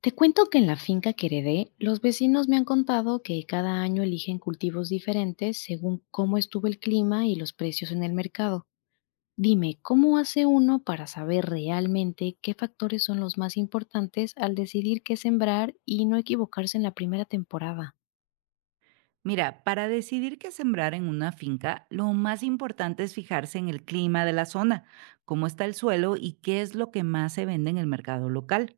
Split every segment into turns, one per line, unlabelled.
Te cuento que en la finca que heredé, los vecinos me han contado que cada año eligen cultivos diferentes según cómo estuvo el clima y los precios en el mercado. Dime, ¿cómo hace uno para saber realmente qué factores son los más importantes al decidir qué sembrar y no equivocarse en la primera temporada?
Mira, para decidir qué sembrar en una finca, lo más importante es fijarse en el clima de la zona, cómo está el suelo y qué es lo que más se vende en el mercado local.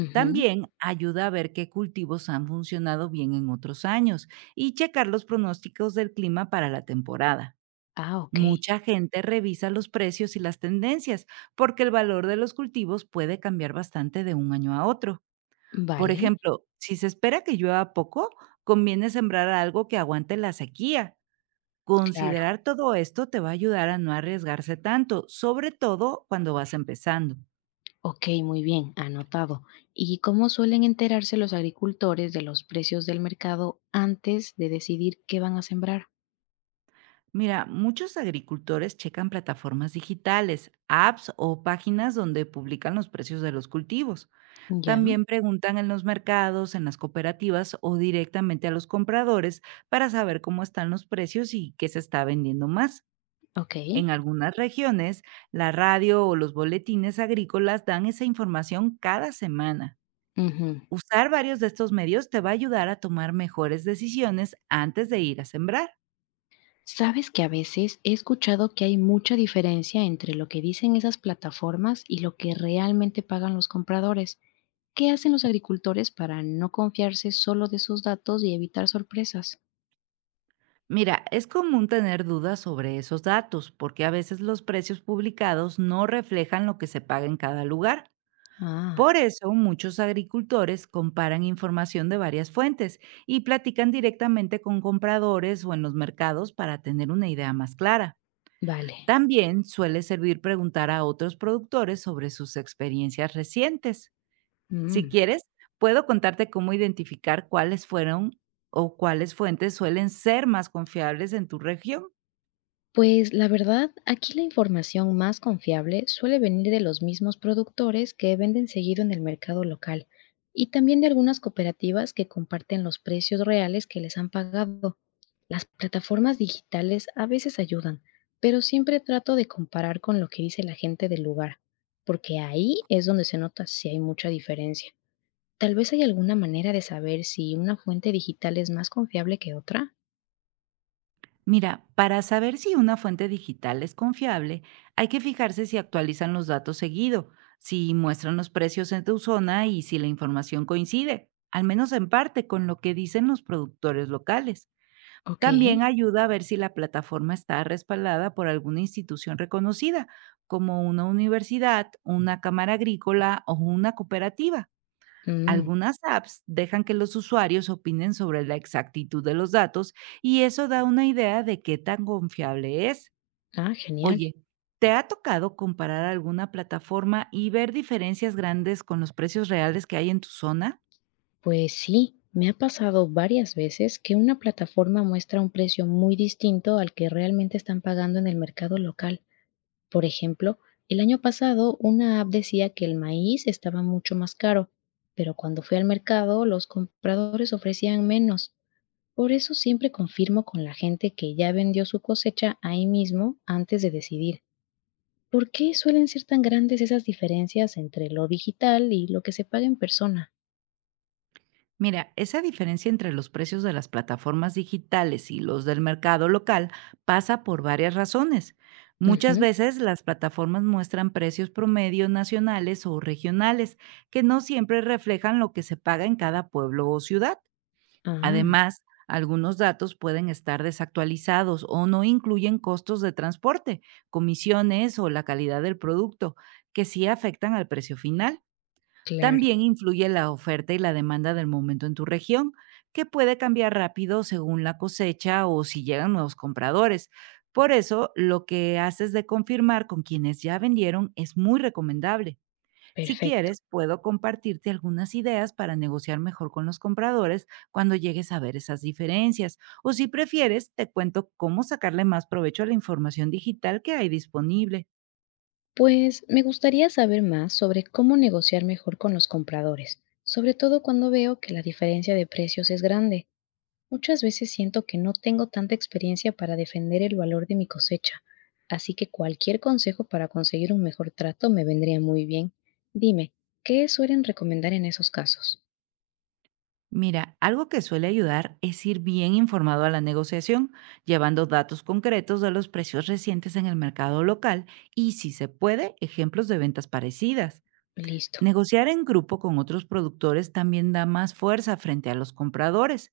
Ujú.
También ayuda a ver qué cultivos han funcionado bien en otros años y checar los pronósticos del clima para la temporada.
Ah, ok.
Mucha gente revisa los precios y las tendencias porque el valor de los cultivos puede cambiar bastante de un año a otro. Por
Vale,
ejemplo, si se espera que llueva poco, conviene sembrar algo que aguante la sequía.
claro.
Considerar todo esto te va a ayudar a no arriesgarse tanto, sobre todo cuando vas empezando.
Ok, muy bien, anotado. ¿Y cómo suelen enterarse los agricultores de los precios del mercado antes de decidir qué van a sembrar?
Mira, muchos agricultores checan plataformas digitales, apps o páginas donde publican los precios de los cultivos.
Ya.
También preguntan en los mercados, en las cooperativas o directamente a los compradores, para saber cómo están los precios y qué se está vendiendo más. En
Okey,
algunas regiones, la radio o los boletines agrícolas dan esa información cada semana.
ujú.
Usar varios de estos medios te va a ayudar a tomar mejores decisiones antes de ir a sembrar.
Sabes que a veces he escuchado que hay mucha diferencia entre lo que dicen esas plataformas y lo que realmente pagan los compradores. ¿Qué hacen los agricultores para no confiarse solo de sus datos y evitar sorpresas?
Mira, es común tener dudas sobre esos datos porque a veces los precios publicados no reflejan lo que se paga en cada lugar.
Ah,
Por eso muchos agricultores comparan información de varias fuentes y platican directamente con compradores o en los mercados, para tener una idea más clara.
vale.
También suele servir preguntar a otros productores sobre sus experiencias recientes. Si
Mm.
quieres, puedo contarte cómo identificar cuáles fueron o cuáles fuentes suelen ser más confiables en tu región.
Pues la verdad, aquí la información más confiable suele venir de los mismos productores que venden seguido en el mercado local y también de algunas cooperativas que comparten los precios reales que les han pagado. Las plataformas digitales a veces ayudan, pero siempre trato de comparar con lo que dice la gente del lugar, porque ahí es donde se nota si hay mucha diferencia. Tal vez hay alguna manera de saber si una fuente digital es más confiable que otra.
Mira, para saber si una fuente digital es confiable, hay que fijarse si actualizan los datos seguido, si muestran los precios en tu zona y si la información coincide, al menos en parte, con lo que dicen los productores locales.
Ok.
También ayuda a ver si la plataforma está respaldada por alguna institución reconocida, como una universidad, una cámara agrícola o una cooperativa.
Mm.
Algunas apps dejan que los usuarios opinen sobre la exactitud de los datos y eso da una idea de qué tan confiable es.
Ah, genial.
Oye, ¿te ha tocado comparar alguna plataforma y ver diferencias grandes con los precios reales que hay en tu zona?
Pues sí, me ha pasado varias veces que una plataforma muestra un precio muy distinto al que realmente están pagando en el mercado local. Por ejemplo, el año pasado una app decía que el maíz estaba mucho más caro, pero cuando fui al mercado los compradores ofrecían menos. Por eso siempre confirmo con la gente que ya vendió su cosecha ahí mismo antes de decidir. ¿Por qué suelen ser tan grandes esas diferencias entre lo digital y lo que se paga en persona?
Mira, esa diferencia entre los precios de las plataformas digitales y los del mercado local pasa por varias razones. Muchas
Ujú.
veces las plataformas muestran precios promedio nacionales o regionales que no siempre reflejan lo que se paga en cada pueblo o ciudad.
Ah,
Además, algunos datos pueden estar desactualizados o no incluyen costos de transporte, comisiones o la calidad del producto, que sí afectan al precio final.
claro.
También influye la oferta y la demanda del momento en tu región, que puede cambiar rápido según la cosecha o si llegan nuevos compradores. Por eso, lo que haces de confirmar con quienes ya vendieron es muy recomendable. Si
Perfecto.
quieres, puedo compartirte algunas ideas para negociar mejor con los compradores cuando llegues a ver esas diferencias. O si prefieres, te cuento cómo sacarle más provecho a la información digital que hay disponible.
Pues me gustaría saber más sobre cómo negociar mejor con los compradores, sobre todo cuando veo que la diferencia de precios es grande. Muchas veces siento que no tengo tanta experiencia para defender el valor de mi cosecha, así que cualquier consejo para conseguir un mejor trato me vendría muy bien. Dime, ¿qué suelen recomendar en esos casos?
Mira, algo que suele ayudar es ir bien informado a la negociación, llevando datos concretos de los precios recientes en el mercado local y, si se puede, ejemplos de ventas parecidas.
Listo.
Negociar en grupo con otros productores también da más fuerza frente a los compradores.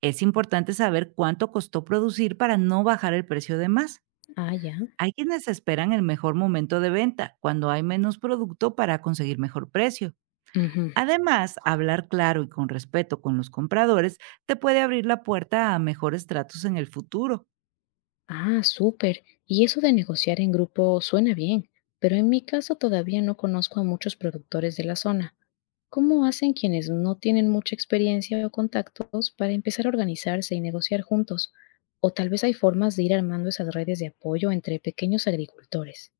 Es importante saber cuánto costó producir para no bajar el precio de más.
Ah, ya.
Hay quienes esperan el mejor momento de venta, cuando hay menos producto, para conseguir mejor precio.
Ujú.
Además, hablar claro y con respeto con los compradores te puede abrir la puerta a mejores tratos en el futuro.
Ah, súper. Y eso de negociar en grupo suena bien, pero en mi caso todavía no conozco a muchos productores de la zona. ¿Cómo hacen quienes no tienen mucha experiencia o contactos para empezar a organizarse y negociar juntos? O tal vez hay formas de ir armando esas redes de apoyo entre pequeños agricultores.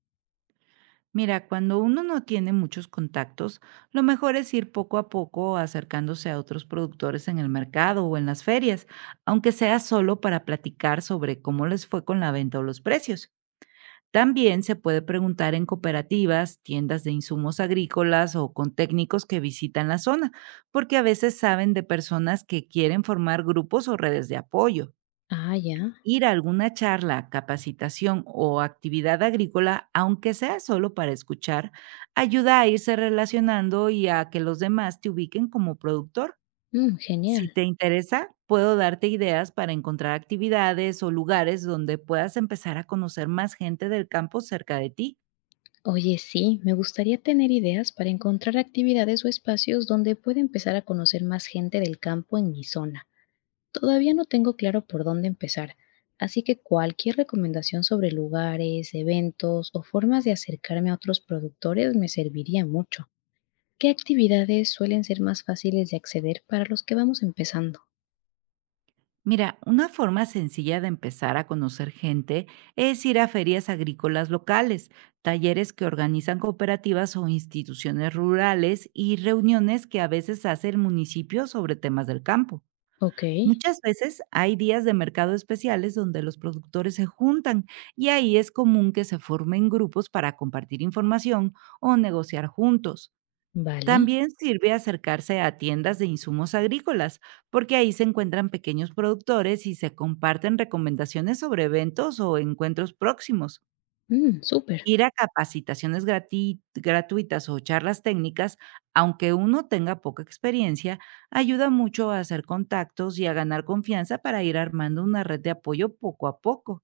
Mira, cuando uno no tiene muchos contactos, lo mejor es ir poco a poco acercándose a otros productores en el mercado o en las ferias, aunque sea solo para platicar sobre cómo les fue con la venta o los precios. También se puede preguntar en cooperativas, tiendas de insumos agrícolas o con técnicos que visitan la zona, porque a veces saben de personas que quieren formar grupos o redes de apoyo.
Ah, ya.
Ir a alguna charla, capacitación o actividad agrícola, aunque sea solo para escuchar, ayuda a irse relacionando y a que los demás te ubiquen como productor.
Mm, genial.
Si te interesa, puedo darte ideas para encontrar actividades o lugares donde puedas empezar a conocer más gente del campo cerca de ti.
Oye, sí, me gustaría tener ideas para encontrar actividades o espacios donde pueda empezar a conocer más gente del campo en mi zona. Todavía no tengo claro por dónde empezar, así que cualquier recomendación sobre lugares, eventos o formas de acercarme a otros productores me serviría mucho. ¿Qué actividades suelen ser más fáciles de acceder para los que vamos empezando?
Mira, una forma sencilla de empezar a conocer gente es ir a ferias agrícolas locales, talleres que organizan cooperativas o instituciones rurales y reuniones que a veces hace el municipio sobre temas del campo.
Ok,
Muchas veces hay días de mercado especiales donde los productores se juntan, y ahí es común que se formen grupos para compartir información o negociar juntos.
vale.
También sirve acercarse a tiendas de insumos agrícolas, porque ahí se encuentran pequeños productores y se comparten recomendaciones sobre eventos o encuentros próximos.
Mm, súper.
Ir a capacitaciones gratuitas o charlas técnicas, aunque uno tenga poca experiencia, ayuda mucho a hacer contactos y a ganar confianza para ir armando una red de apoyo poco a poco.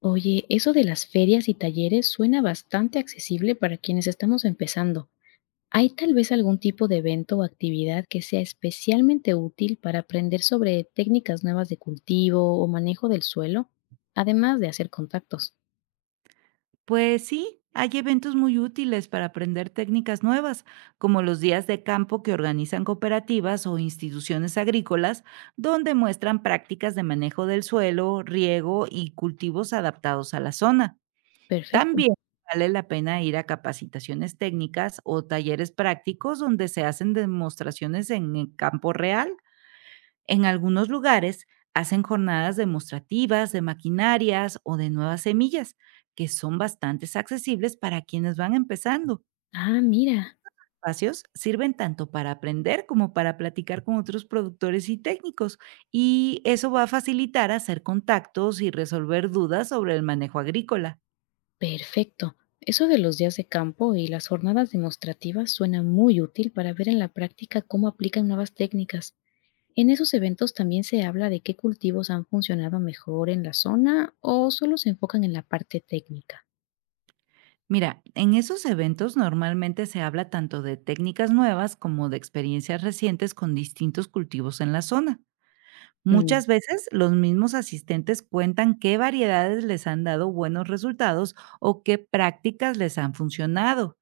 Oye, eso de las ferias y talleres suena bastante accesible para quienes estamos empezando. ¿Hay tal vez algún tipo de evento o actividad que sea especialmente útil para aprender sobre técnicas nuevas de cultivo o manejo del suelo, además de hacer contactos?
Pues sí, hay eventos muy útiles para aprender técnicas nuevas, como los días de campo que organizan cooperativas o instituciones agrícolas, donde muestran prácticas de manejo del suelo, riego y cultivos adaptados a la zona.
Perfecto.
También vale la pena ir a capacitaciones técnicas o talleres prácticos donde se hacen demostraciones en el campo real. En algunos lugares hacen jornadas demostrativas de maquinarias o de nuevas semillas, que son bastante accesibles para quienes van empezando.
Ah, mira,
Espacios sirven tanto para aprender como para platicar con otros productores y técnicos, y eso va a facilitar hacer contactos y resolver dudas sobre el manejo agrícola.
perfecto. Eso de los días de campo y las jornadas demostrativas suena muy útil para ver en la práctica cómo aplican nuevas técnicas. En esos eventos también se habla de qué cultivos han funcionado mejor en la zona o solo se enfocan en la parte técnica.
Mira, en esos eventos normalmente se habla tanto de técnicas nuevas como de experiencias recientes con distintos cultivos en la zona.
Mm,
Muchas veces los mismos asistentes cuentan qué variedades les han dado buenos resultados o qué prácticas les han funcionado.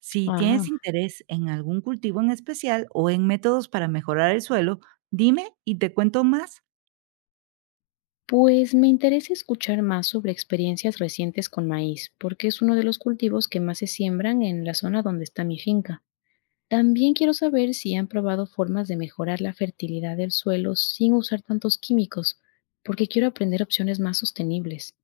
Si tienes
Ah.
interés en algún cultivo en especial o en métodos para mejorar el suelo, dime y te cuento más.
Pues me interesa escuchar más sobre experiencias recientes con maíz, porque es uno de los cultivos que más se siembran en la zona donde está mi finca. También quiero saber si han probado formas de mejorar la fertilidad del suelo sin usar tantos químicos, porque quiero aprender opciones más sostenibles.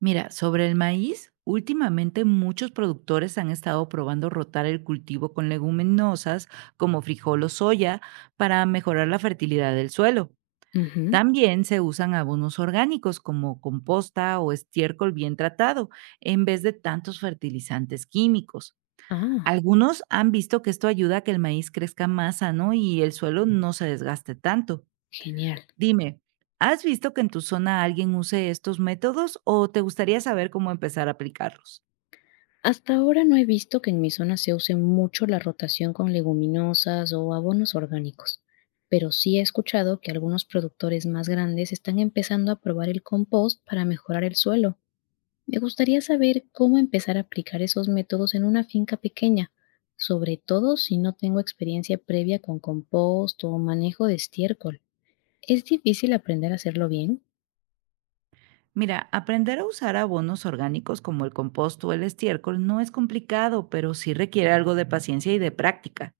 Mira, sobre el maíz, últimamente muchos productores han estado probando rotar el cultivo con leguminosas como frijol o soya, para mejorar la fertilidad del suelo.
Ujú.
También se usan abonos orgánicos como composta o estiércol bien tratado, en vez de tantos fertilizantes químicos.
Ah,
Algunos han visto que esto ayuda a que el maíz crezca más sano y el suelo no se desgaste tanto.
genial.
Dime, ¿has visto que en tu zona alguien use estos métodos o te gustaría saber cómo empezar a aplicarlos?
Hasta ahora no he visto que en mi zona se use mucho la rotación con leguminosas o abonos orgánicos, pero sí he escuchado que algunos productores más grandes están empezando a probar el compost para mejorar el suelo. Me gustaría saber cómo empezar a aplicar esos métodos en una finca pequeña, sobre todo si no tengo experiencia previa con compost o manejo de estiércol. ¿Es difícil aprender a hacerlo bien?
Mira, aprender a usar abonos orgánicos como el compost o el estiércol no es complicado, pero sí requiere algo de paciencia y de práctica.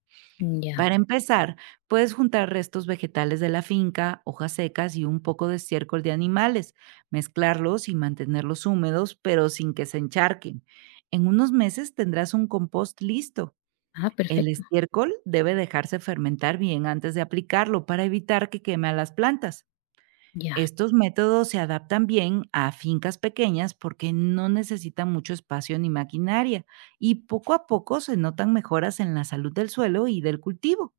Ya.
Para empezar, puedes juntar restos vegetales de la finca, hojas secas y un poco de estiércol de animales, mezclarlos y mantenerlos húmedos, pero sin que se encharquen. En unos meses tendrás un compost listo.
Ah,
El
perfecto.
estiércol debe dejarse fermentar bien antes de aplicarlo, para evitar que queme a las plantas.
Ya.
Estos métodos se adaptan bien a fincas pequeñas porque no necesitan mucho espacio ni maquinaria, y poco a poco se notan mejoras en la salud del suelo y del cultivo.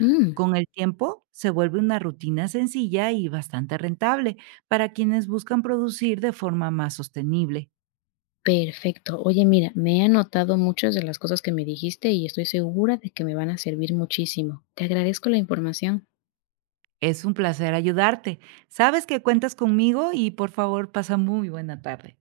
Mm.
Con el tiempo, se vuelve una rutina sencilla y bastante rentable para quienes buscan producir de forma más sostenible.
Perfecto. Oye, mira, me he anotado muchas de las cosas que me dijiste y estoy segura de que me van a servir muchísimo. Te agradezco la información.
Es un placer ayudarte. Sabes que cuentas conmigo y, por favor, pasa muy buena tarde.